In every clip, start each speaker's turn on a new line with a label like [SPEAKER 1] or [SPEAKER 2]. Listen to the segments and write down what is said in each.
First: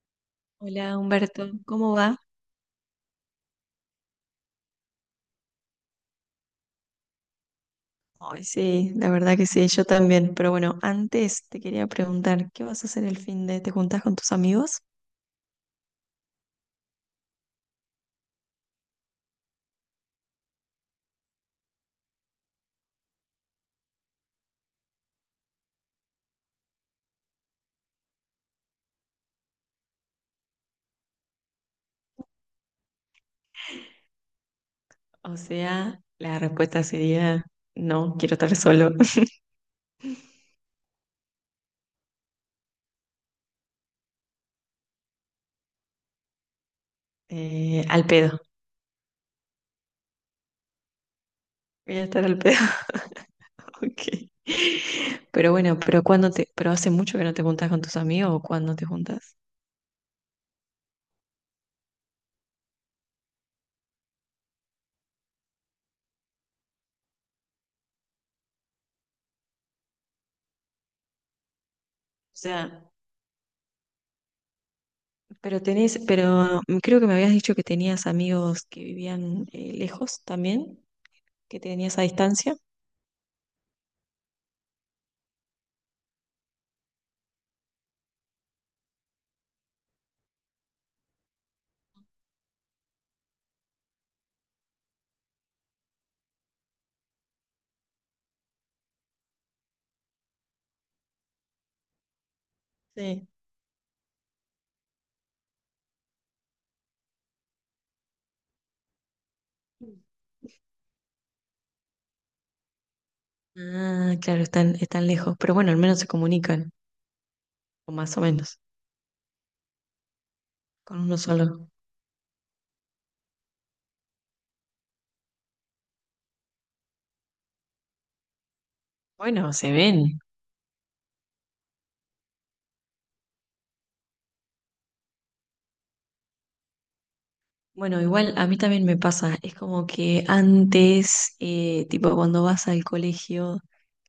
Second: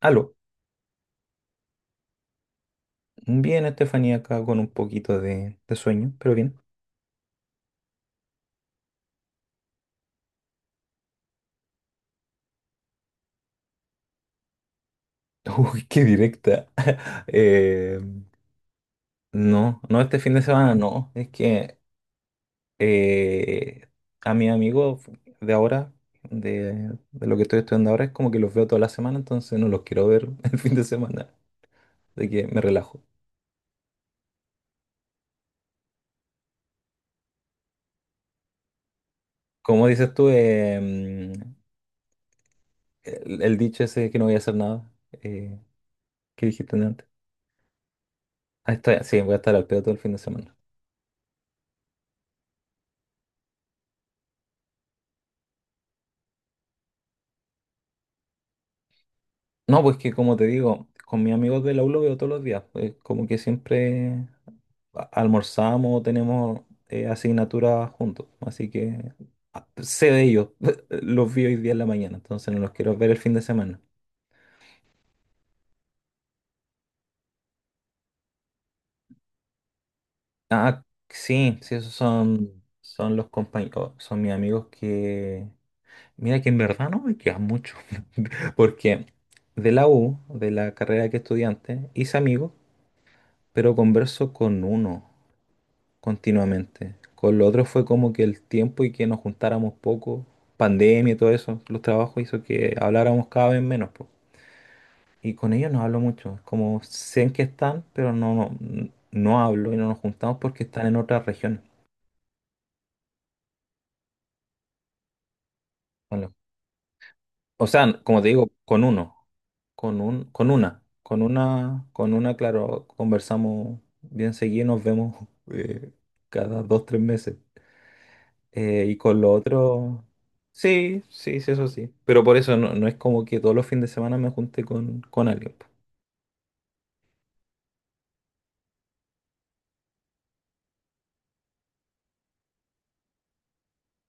[SPEAKER 1] Aló,
[SPEAKER 2] Hola Humberto, ¿cómo va?
[SPEAKER 1] bien Estefanía acá con un poquito de sueño, pero bien.
[SPEAKER 2] Ay, sí, la verdad que sí, yo también. Pero bueno, antes te quería preguntar, ¿qué vas a hacer el fin de? ¿Te juntás con tus amigos?
[SPEAKER 1] Uy, qué directa. Eh, no, no este fin de semana, no. Es que eh, a mis amigos de ahora, de lo que estoy estudiando ahora, es como que los veo toda la semana, entonces no los quiero ver el fin de semana. Así que me relajo.
[SPEAKER 2] O sea, la respuesta sería, no, quiero estar solo.
[SPEAKER 1] Como dices tú, el dicho ese de que no voy a hacer nada. eh, ¿Qué dijiste antes?
[SPEAKER 2] Al pedo,
[SPEAKER 1] Ah, sí, voy a estar al pedo todo el fin de semana.
[SPEAKER 2] voy a estar al pedo, ok. Pero bueno, pero cuando te, pero hace mucho que no te juntas con tus amigos o ¿cuándo te juntas?
[SPEAKER 1] No, pues que como te digo, con mis amigos de la U lo veo todos los días, pues, como que siempre almorzamos, tenemos asignaturas juntos. Así que sé de ellos. Los vi hoy día en la mañana,
[SPEAKER 2] O
[SPEAKER 1] entonces no los
[SPEAKER 2] sea,
[SPEAKER 1] quiero ver el fin de semana.
[SPEAKER 2] pero tenés, pero creo que me habías dicho que tenías amigos que vivían lejos también,
[SPEAKER 1] Ah, sí,
[SPEAKER 2] que
[SPEAKER 1] sí, esos
[SPEAKER 2] tenías a distancia.
[SPEAKER 1] son, son los compañeros, son mis amigos que... Mira que en verdad no me quedan mucho. Porque de la U, de la carrera que estudiante, hice amigos, pero converso con uno continuamente. Con lo otro fue como que el tiempo y que nos juntáramos poco, pandemia y todo eso, los trabajos hizo que habláramos
[SPEAKER 2] Sí.
[SPEAKER 1] cada vez menos, po. Y con ellos no hablo mucho, es como sé en qué están, pero no hablo y no nos juntamos porque están en otras regiones.
[SPEAKER 2] Ah, claro, están, están lejos, pero bueno, al menos se
[SPEAKER 1] Con
[SPEAKER 2] comunican,
[SPEAKER 1] O
[SPEAKER 2] o
[SPEAKER 1] sea,
[SPEAKER 2] más
[SPEAKER 1] como
[SPEAKER 2] o
[SPEAKER 1] te digo,
[SPEAKER 2] menos,
[SPEAKER 1] con uno, con un, con una,
[SPEAKER 2] con uno
[SPEAKER 1] con
[SPEAKER 2] solo.
[SPEAKER 1] una, con una, claro, conversamos bien seguido, nos vemos eh, cada dos, tres meses. Y con lo
[SPEAKER 2] Bueno, se
[SPEAKER 1] otro,
[SPEAKER 2] ven.
[SPEAKER 1] sí, sí, sí, eso sí. Pero por eso no es como que todos los fines de semana me junte con alguien, po.
[SPEAKER 2] Bueno, igual a mí también me pasa, es como que antes, tipo cuando vas al colegio,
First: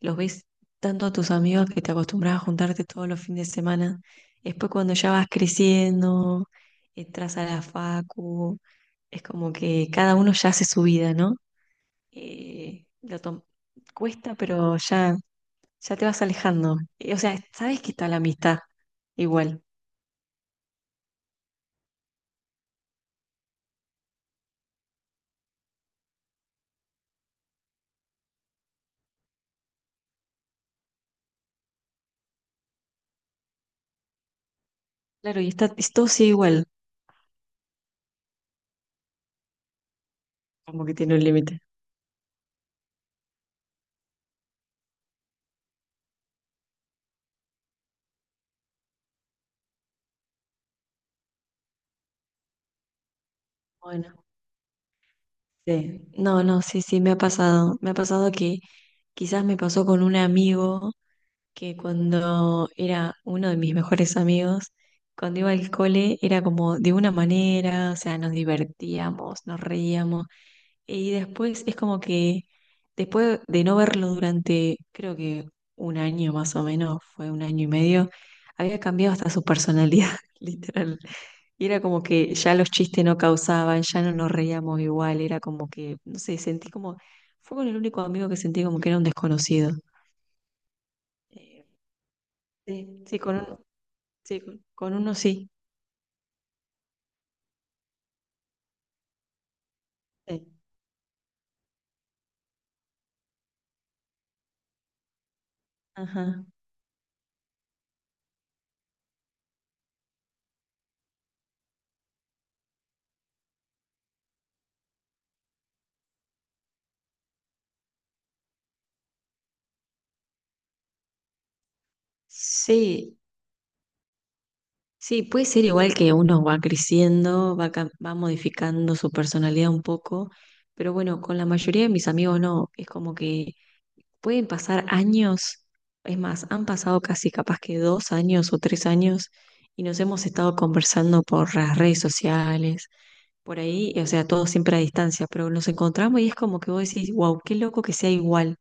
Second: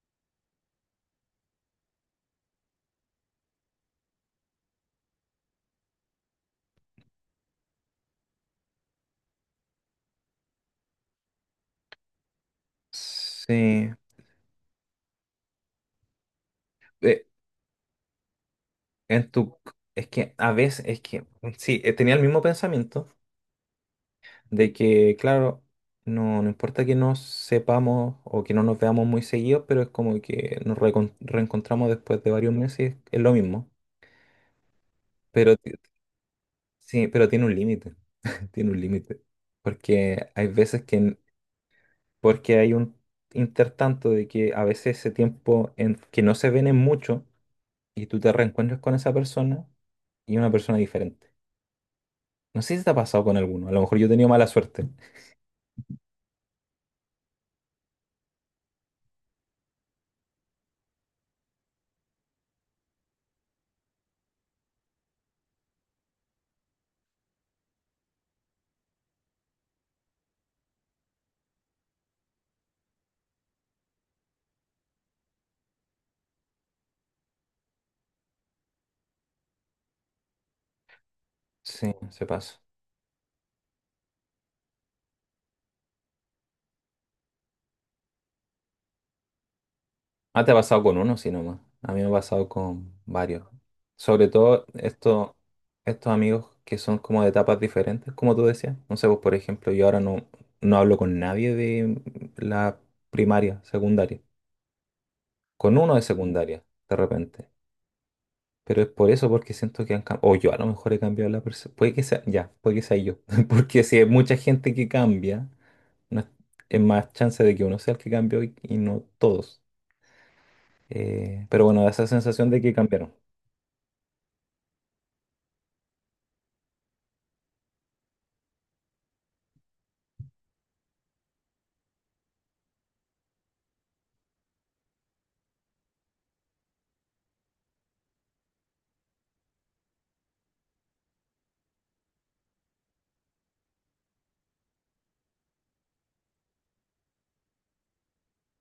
[SPEAKER 2] los ves tanto a tus amigos que te acostumbras a juntarte todos los fines de semana. Después cuando ya vas creciendo, entras a la facu, es como que cada uno ya hace su vida, ¿no? Eh, lo tom-
[SPEAKER 1] Sí,
[SPEAKER 2] cuesta, pero ya te vas alejando. O
[SPEAKER 1] eh,
[SPEAKER 2] sea, sabes que está la amistad
[SPEAKER 1] en tu,
[SPEAKER 2] igual.
[SPEAKER 1] es que a veces, sí, tenía el mismo pensamiento de que, claro, no importa que nos sepamos o que no nos veamos muy seguidos, pero es como que nos reencontramos después de varios meses, es lo mismo.
[SPEAKER 2] Claro, y
[SPEAKER 1] Pero ti-
[SPEAKER 2] está, todo sigue igual,
[SPEAKER 1] sí, pero tiene un límite. Tiene un límite. Porque hay veces
[SPEAKER 2] como que tiene
[SPEAKER 1] que
[SPEAKER 2] un límite.
[SPEAKER 1] Porque hay un intertanto de que a veces ese tiempo en que no se ven en mucho y tú te reencuentras con esa persona y una persona diferente. No sé si te ha pasado con alguno, a lo mejor yo he
[SPEAKER 2] Bueno,
[SPEAKER 1] tenido mala suerte.
[SPEAKER 2] sí. No, no, sí, sí, me ha pasado. Me ha pasado que quizás me pasó con un amigo que cuando era uno de mis mejores amigos, cuando iba al cole era como de una manera, o sea, nos divertíamos, nos reíamos. Y después es como que, después de no verlo durante, creo que un año más o menos, fue 1 año y medio, había cambiado hasta su personalidad, literal. Y era
[SPEAKER 1] Sí,
[SPEAKER 2] como
[SPEAKER 1] se
[SPEAKER 2] que ya
[SPEAKER 1] pasa.
[SPEAKER 2] los chistes no causaban, ya no nos reíamos igual, era como que, no sé, sentí como, fue con el único amigo que sentí como que era un desconocido.
[SPEAKER 1] Ah, te ha pasado con uno, sí, nomás.
[SPEAKER 2] Eh,
[SPEAKER 1] A mí me ha pasado
[SPEAKER 2] sí,
[SPEAKER 1] con
[SPEAKER 2] sí, con
[SPEAKER 1] varios.
[SPEAKER 2] uno,
[SPEAKER 1] Sobre
[SPEAKER 2] sí, con,
[SPEAKER 1] todo
[SPEAKER 2] con uno sí.
[SPEAKER 1] estos amigos que son como de etapas diferentes, como tú decías. No sé, pues, por ejemplo, yo ahora no,
[SPEAKER 2] Sí.
[SPEAKER 1] no hablo con nadie de la primaria, secundaria. Con uno de
[SPEAKER 2] Ajá.
[SPEAKER 1] secundaria, de repente. Pero es por eso, porque siento que han cambiado. O yo a lo mejor he cambiado la persona. Puede que sea, ya, puede que sea yo. Porque si hay mucha gente que cambia, no es, es más chance de que uno sea el que cambió y no todos. Pero bueno, da esa sensación de que cambiaron.
[SPEAKER 2] Sí, sí, puede ser igual que uno va creciendo, va, va modificando su personalidad un poco, pero bueno, con la mayoría de mis amigos no, es como que pueden pasar años, es más, han pasado casi capaz que 2 años o 3 años y nos hemos estado conversando por las redes sociales, por ahí, o sea, todo siempre a distancia, pero nos encontramos y es como que vos decís, wow, qué loco que sea igual,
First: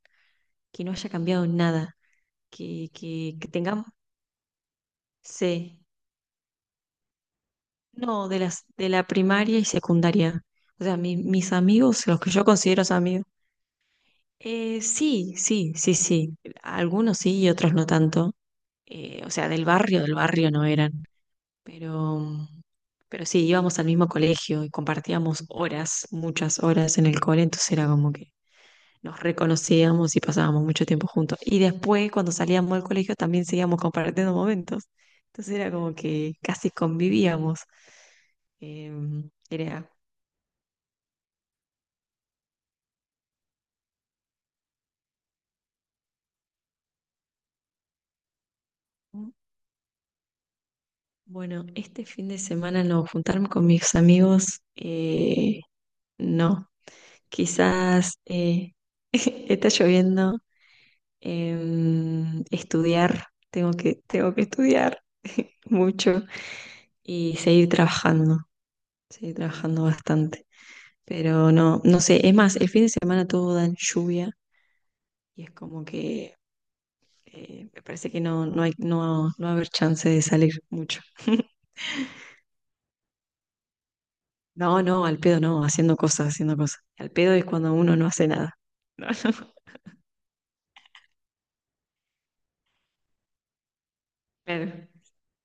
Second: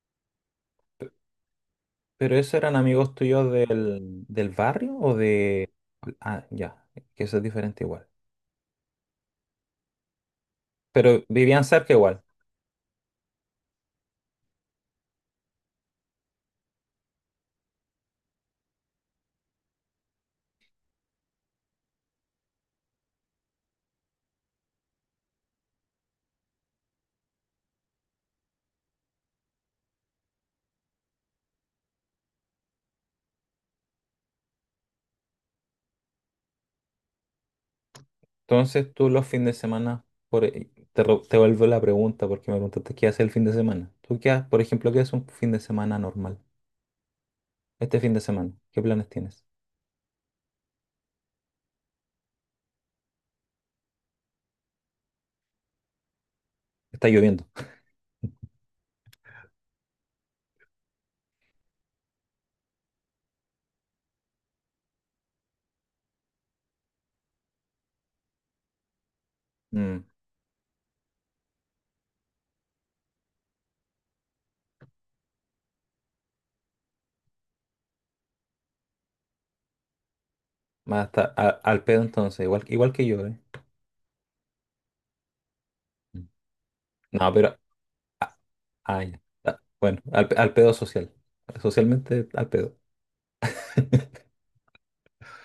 [SPEAKER 2] que no haya cambiado nada,
[SPEAKER 1] ¿Pero esos eran
[SPEAKER 2] que,
[SPEAKER 1] amigos
[SPEAKER 2] que, que
[SPEAKER 1] tuyos
[SPEAKER 2] tengamos...
[SPEAKER 1] del barrio o de...?
[SPEAKER 2] Sí,
[SPEAKER 1] Ah, ya, que eso es diferente igual.
[SPEAKER 2] no, de las, de la primaria y secundaria. O sea,
[SPEAKER 1] Pero
[SPEAKER 2] mis
[SPEAKER 1] vivían cerca
[SPEAKER 2] amigos, los
[SPEAKER 1] igual.
[SPEAKER 2] que yo considero amigos. Sí, sí, sí, sí. Algunos sí y otros no tanto. O sea, del barrio no eran. Pero, pero sí, íbamos al mismo colegio y compartíamos horas, muchas horas en el cole, entonces era como que nos reconocíamos y pasábamos mucho tiempo juntos. Y después, cuando salíamos del colegio, también seguíamos compartiendo momentos. Entonces era como que casi convivíamos.
[SPEAKER 1] Entonces tú los
[SPEAKER 2] Em,
[SPEAKER 1] fines de
[SPEAKER 2] era,
[SPEAKER 1] semana, te vuelvo la pregunta porque me preguntaste qué haces el fin de semana. ¿Tú qué haces, por ejemplo, qué haces un fin de semana normal? Este fin de semana, ¿qué planes
[SPEAKER 2] "Mm,
[SPEAKER 1] tienes?
[SPEAKER 2] bueno, este fin de semana no, juntarme con mis amigos, no.
[SPEAKER 1] Está lloviendo.
[SPEAKER 2] Quizás está lloviendo, estudiar, tengo que estudiar mucho y seguir trabajando
[SPEAKER 1] Mm,
[SPEAKER 2] bastante. Pero no, no sé, es más, el fin de semana todo dan lluvia y es como que me parece que no, no hay, no, no va a haber chance de salir mucho.
[SPEAKER 1] Más hasta al pedo entonces, igual, igual que yo, ¿eh?
[SPEAKER 2] No, no, al pedo no, haciendo
[SPEAKER 1] Mm.
[SPEAKER 2] cosas, haciendo cosas. Al
[SPEAKER 1] No,
[SPEAKER 2] pedo es
[SPEAKER 1] pero...
[SPEAKER 2] cuando uno no hace nada.
[SPEAKER 1] Ah,
[SPEAKER 2] No,
[SPEAKER 1] ya.
[SPEAKER 2] no,
[SPEAKER 1] Ah, bueno, al pedo social. Socialmente al pedo.
[SPEAKER 2] claro.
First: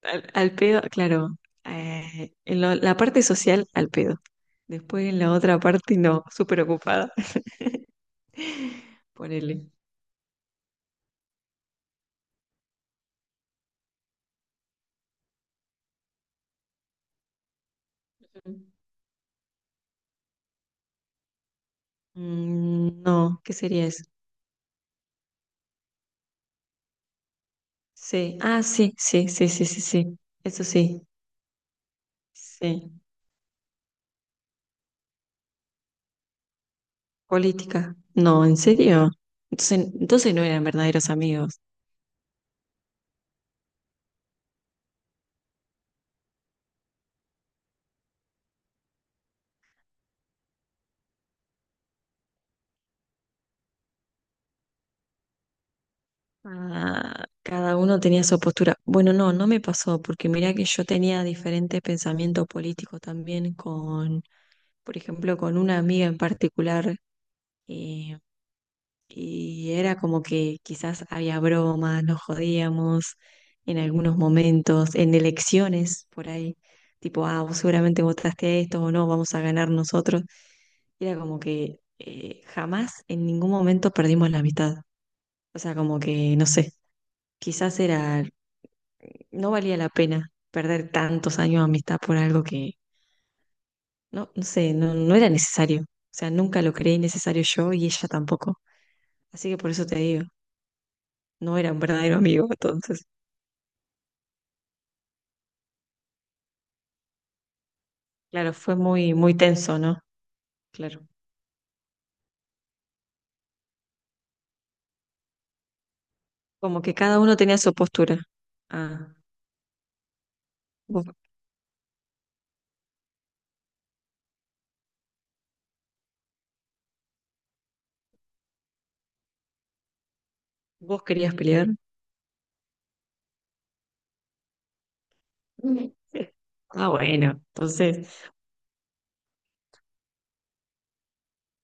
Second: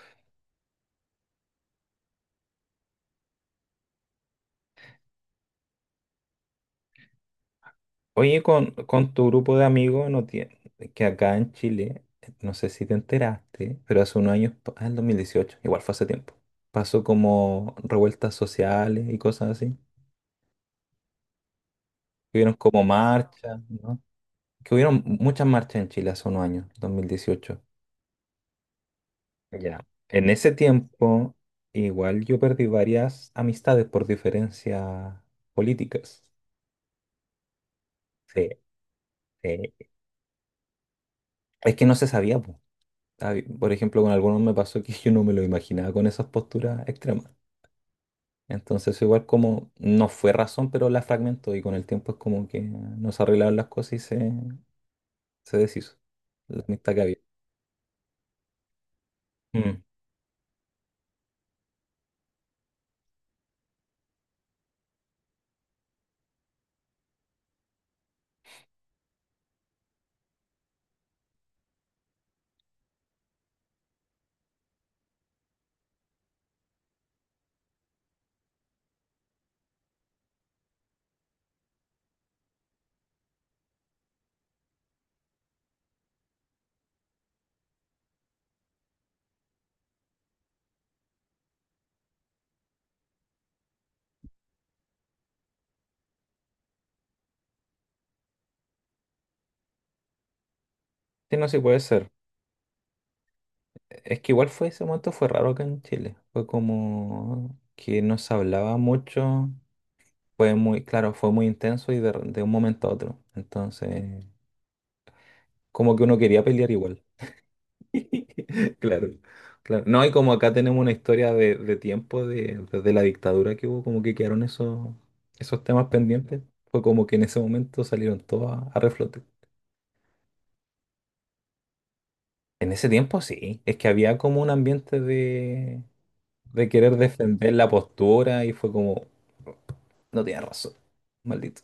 [SPEAKER 2] Al, al pedo, claro. En la parte social, al pedo. Después en la otra parte, no, súper ocupada.
[SPEAKER 1] Oye, con tu grupo
[SPEAKER 2] Ponele.
[SPEAKER 1] de amigos, no tiene, que acá en Chile, no sé si te enteraste, pero hace unos años, el 2018, igual fue hace tiempo, pasó como revueltas sociales y cosas así. Que hubieron como
[SPEAKER 2] Mm, no, ¿qué
[SPEAKER 1] marchas,
[SPEAKER 2] sería
[SPEAKER 1] ¿no?
[SPEAKER 2] eso?
[SPEAKER 1] Que hubieron muchas marchas en Chile hace unos años, 2018.
[SPEAKER 2] Sí, ah, sí, sí, sí, sí, sí,
[SPEAKER 1] Ya.
[SPEAKER 2] sí.
[SPEAKER 1] En ese
[SPEAKER 2] Eso sí.
[SPEAKER 1] tiempo, igual yo perdí
[SPEAKER 2] Sí.
[SPEAKER 1] varias amistades por diferencias políticas.
[SPEAKER 2] Política. No,
[SPEAKER 1] Sí,
[SPEAKER 2] ¿en serio?
[SPEAKER 1] sí.
[SPEAKER 2] Entonces, entonces no eran verdaderos amigos.
[SPEAKER 1] Es que no se sabía, po. Por ejemplo, con algunos me pasó que yo no me lo imaginaba con esas posturas extremas. Entonces, igual como no fue razón, pero la fragmentó y con el tiempo es como que nos arreglaron las cosas y se deshizo la amistad que había.
[SPEAKER 2] Ah, cada uno tenía su postura. Bueno, no, no me
[SPEAKER 1] Mm.
[SPEAKER 2] pasó, porque mirá que yo tenía diferentes pensamientos políticos también con, por ejemplo, con una amiga en particular. eh, Y era como que quizás había bromas, nos jodíamos en algunos momentos, en elecciones por ahí, tipo, ah, vos seguramente votaste a esto o no, vamos a ganar nosotros. Y era como que jamás en ningún momento perdimos la amistad. O sea, como que, no sé, quizás era, no valía la pena perder tantos años de amistad por algo que, no, no sé, no, no era necesario. O sea, nunca lo creí necesario yo y ella tampoco. Así que por eso te digo,
[SPEAKER 1] Sí, no, sí
[SPEAKER 2] no era
[SPEAKER 1] puede
[SPEAKER 2] un
[SPEAKER 1] ser.
[SPEAKER 2] verdadero amigo. Entonces,
[SPEAKER 1] Es que igual fue ese momento, fue raro acá en Chile. Fue como que no se
[SPEAKER 2] claro, fue
[SPEAKER 1] hablaba
[SPEAKER 2] muy, muy
[SPEAKER 1] mucho.
[SPEAKER 2] tenso, ¿no? Claro.
[SPEAKER 1] Claro, fue muy intenso y de un momento a otro. Entonces, como que uno quería pelear
[SPEAKER 2] Como que
[SPEAKER 1] igual.
[SPEAKER 2] cada uno tenía su postura.
[SPEAKER 1] Claro,
[SPEAKER 2] Ah,
[SPEAKER 1] claro. No, y como acá tenemos una
[SPEAKER 2] vos,
[SPEAKER 1] historia de tiempo, desde la dictadura que hubo, como que quedaron esos temas pendientes. Fue como que en ese momento salieron todos a reflote.
[SPEAKER 2] vos querías pelear.
[SPEAKER 1] En ese tiempo sí, es que había como un ambiente de, de
[SPEAKER 2] Ah,
[SPEAKER 1] querer
[SPEAKER 2] bueno,
[SPEAKER 1] defender la
[SPEAKER 2] entonces
[SPEAKER 1] postura y fue como, no tiene razón, maldito.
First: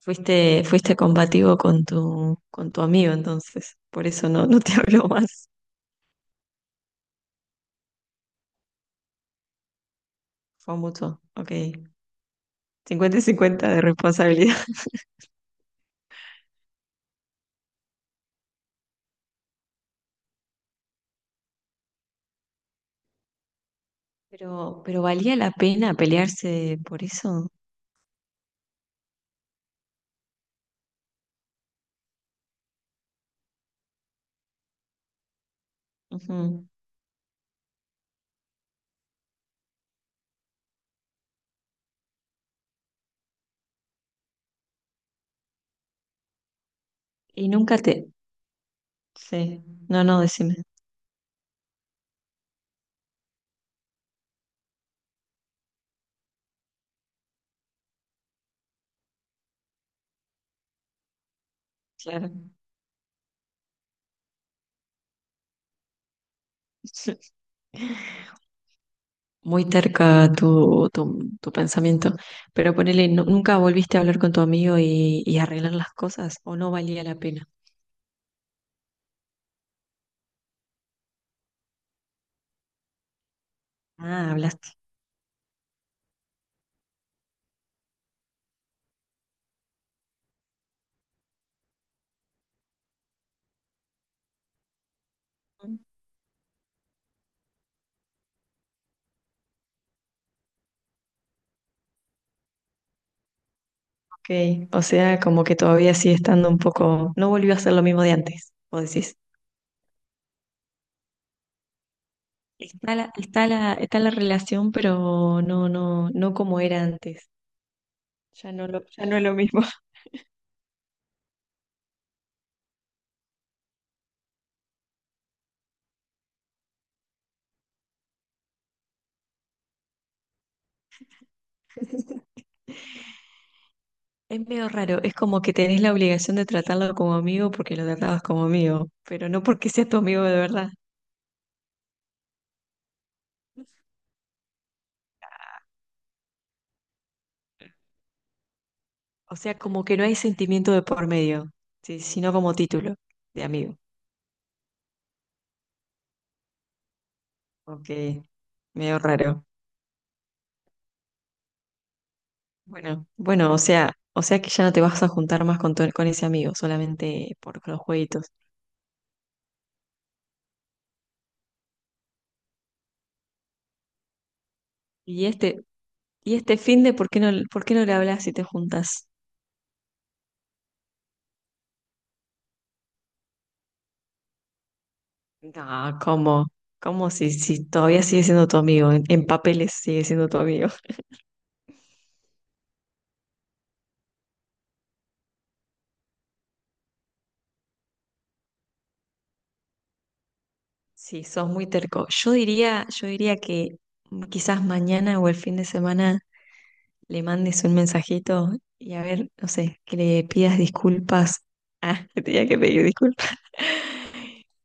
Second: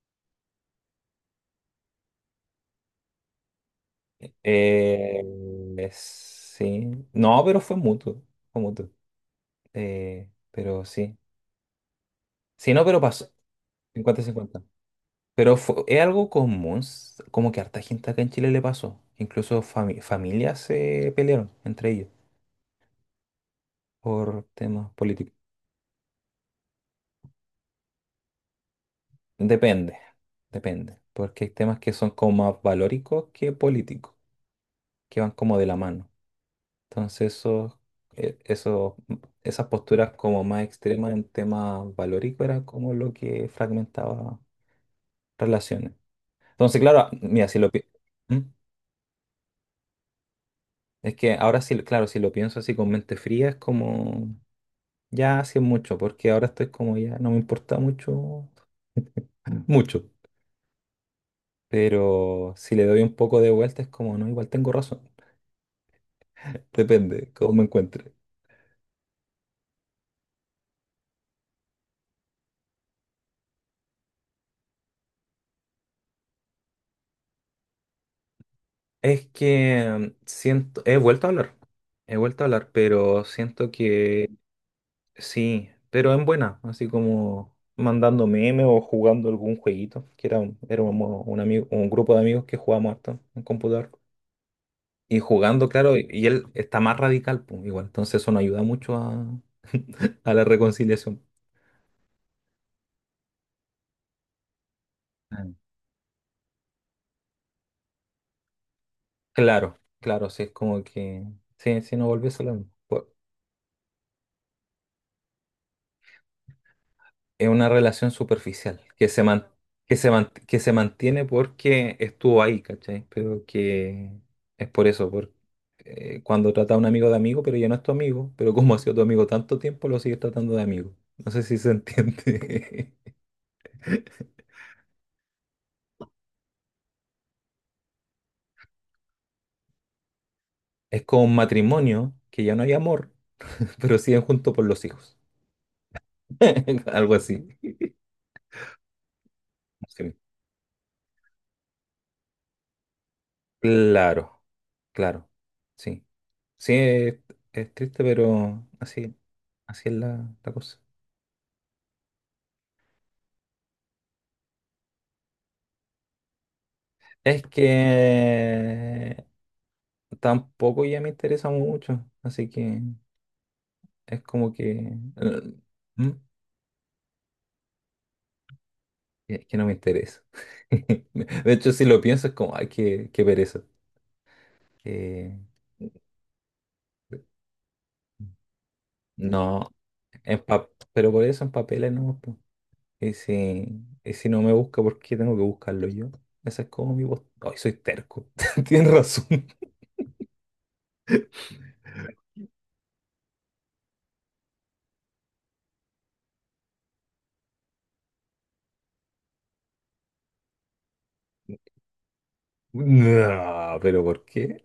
[SPEAKER 2] fuiste, fuiste combativo con tu amigo, entonces. Por eso
[SPEAKER 1] Eh,
[SPEAKER 2] no, no te habló más.
[SPEAKER 1] sí. No, pero fue mutuo. Fue mutuo.
[SPEAKER 2] Fue
[SPEAKER 1] Pero sí.
[SPEAKER 2] mutuo. Ok.
[SPEAKER 1] Sí, no, pero
[SPEAKER 2] cincuenta y
[SPEAKER 1] pasó.
[SPEAKER 2] cincuenta de responsabilidad.
[SPEAKER 1] 50-50. Pero fue, es algo común. Como que harta gente acá en Chile le pasó. Incluso familias se pelearon entre ellos por temas
[SPEAKER 2] Pero
[SPEAKER 1] políticos.
[SPEAKER 2] valía la pena pelearse por eso.
[SPEAKER 1] Depende. Depende. Porque hay temas que son como más valóricos que políticos. Que van como de la mano.
[SPEAKER 2] Ujú.
[SPEAKER 1] Entonces, e- eso- esas posturas como más extremas en tema valórico era como lo que fragmentaba relaciones. Entonces, claro, mira,
[SPEAKER 2] Y
[SPEAKER 1] si lo
[SPEAKER 2] nunca
[SPEAKER 1] pi-
[SPEAKER 2] te...
[SPEAKER 1] ¿Mm?
[SPEAKER 2] Sí. No, no, decime.
[SPEAKER 1] Es que ahora sí, claro, si lo pienso así con mente fría, es como ya hace mucho, porque ahora estoy como ya, no me importa mucho, mucho.
[SPEAKER 2] Claro.
[SPEAKER 1] Pero si le doy un poco de vuelta, es como, no, igual tengo razón. Depende cómo me encuentre.
[SPEAKER 2] Muy terca tu, tu, tu pensamiento. Pero ponele, ¿nunca volviste a hablar con tu amigo y arreglar las cosas? ¿O no valía la pena?
[SPEAKER 1] Es que siento, he vuelto a hablar, pero siento que
[SPEAKER 2] Ah, hablaste.
[SPEAKER 1] sí, pero en buena, así como mandando memes o jugando algún jueguito, éramos un grupo de amigos que jugábamos harto en computador. Y jugando, claro, y él está más radical, pues, igual, entonces eso no ayuda mucho a la reconciliación.
[SPEAKER 2] Ok, o sea, como
[SPEAKER 1] Mm.
[SPEAKER 2] que todavía sigue estando un poco, no volvió a ser lo mismo de antes, vos decís.
[SPEAKER 1] Claro, claro, sí, es como que, sí, sí, no volvés a lo mismo.
[SPEAKER 2] Está la, está la, está la relación, pero no, no, no como era antes.
[SPEAKER 1] Es una relación
[SPEAKER 2] Ya no
[SPEAKER 1] superficial,
[SPEAKER 2] lo, ya no es lo mismo.
[SPEAKER 1] que se mantiene porque estuvo ahí, ¿cachai? Pero que es por eso, cuando trata a un amigo de amigo, pero ya no es tu amigo, pero como ha sido tu amigo tanto tiempo, lo sigues tratando de amigo. No sé si se entiende.
[SPEAKER 2] Es medio raro, es como que tenés la obligación de tratarlo como amigo porque lo tratabas como amigo, pero no porque sea tu amigo de verdad.
[SPEAKER 1] Es como un matrimonio, que ya no hay amor, pero siguen juntos por los hijos. Algo así.
[SPEAKER 2] O sea, como que no
[SPEAKER 1] Sí.
[SPEAKER 2] hay sentimiento de por medio, sí, sino como título de amigo.
[SPEAKER 1] Claro, claro. Sí. Sí, es
[SPEAKER 2] Ok,
[SPEAKER 1] triste, pero
[SPEAKER 2] medio
[SPEAKER 1] así,
[SPEAKER 2] raro.
[SPEAKER 1] así es la cosa.
[SPEAKER 2] Bueno, bueno, o sea que ya no te vas a juntar más con, con ese amigo, solamente
[SPEAKER 1] Es
[SPEAKER 2] por los jueguitos.
[SPEAKER 1] que tampoco ya me interesa mucho, así que es como que.
[SPEAKER 2] Y
[SPEAKER 1] eh,
[SPEAKER 2] este,
[SPEAKER 1] ¿Mm?
[SPEAKER 2] y este finde, por qué no le hablas si te juntas?
[SPEAKER 1] Es que no me interesa. De hecho, si lo pienso es como, ay, qué, qué pereza. Que
[SPEAKER 2] No, ¿cómo? ¿Cómo si, si todavía sigue siendo tu amigo? En papeles
[SPEAKER 1] no,
[SPEAKER 2] sigue siendo tu amigo.
[SPEAKER 1] pero por eso en papeles no, po. Y si no me busca, ¿por qué tengo que buscarlo yo? Esa es como mi voz. Ay, soy terco. Tienes razón.
[SPEAKER 2] Sí, sos muy terco. Yo diría que quizás mañana o el fin de semana le mandes un mensajito y a ver, no sé, que le pidas disculpas. Ah, te tenía que pedir disculpas.
[SPEAKER 1] No, pero ¿por qué?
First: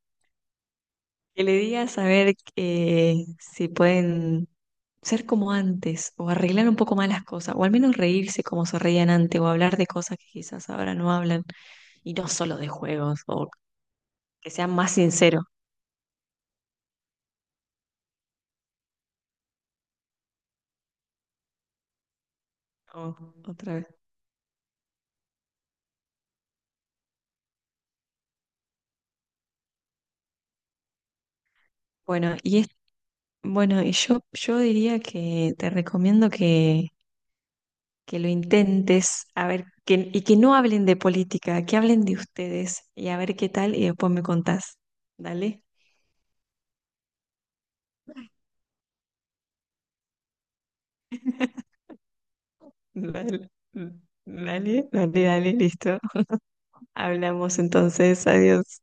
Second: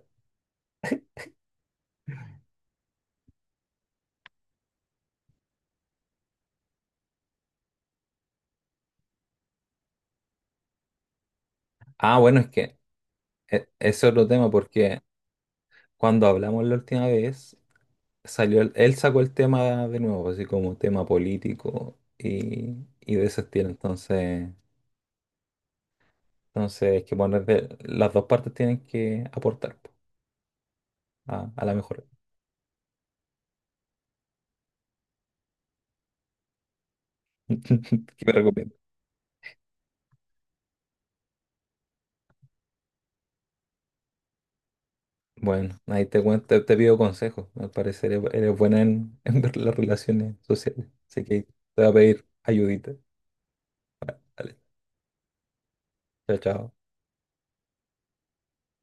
[SPEAKER 2] Que le digas a ver que si pueden ser como antes o arreglar un poco más las cosas o al menos reírse como se reían antes o hablar de cosas que quizás ahora no hablan y
[SPEAKER 1] Ah,
[SPEAKER 2] no
[SPEAKER 1] bueno, es
[SPEAKER 2] solo de
[SPEAKER 1] que
[SPEAKER 2] juegos o
[SPEAKER 1] es otro tema
[SPEAKER 2] que sean más
[SPEAKER 1] porque
[SPEAKER 2] sinceros.
[SPEAKER 1] cuando hablamos la última vez, salió él sacó el tema de nuevo, así como tema político y
[SPEAKER 2] Oh,
[SPEAKER 1] de ese estilo.
[SPEAKER 2] otra vez.
[SPEAKER 1] Entonces hay que poner las dos partes tienen que aportar po, a la mejora.
[SPEAKER 2] Bueno, y es, bueno, y yo diría que te recomiendo que
[SPEAKER 1] ¿Qué
[SPEAKER 2] lo
[SPEAKER 1] me recomiendo?
[SPEAKER 2] intentes, a ver, que, y que no hablen de política, que hablen de ustedes y a ver qué tal y después me contás. Dale.
[SPEAKER 1] Bueno, ahí te cuento, te pido consejos. Al parecer eres buena en ver las relaciones sociales. Así que te voy a pedir ayudita.
[SPEAKER 2] Vale,
[SPEAKER 1] Vale,
[SPEAKER 2] dale dale dale, listo.
[SPEAKER 1] chao, chao.
[SPEAKER 2] Hablamos entonces, adiós.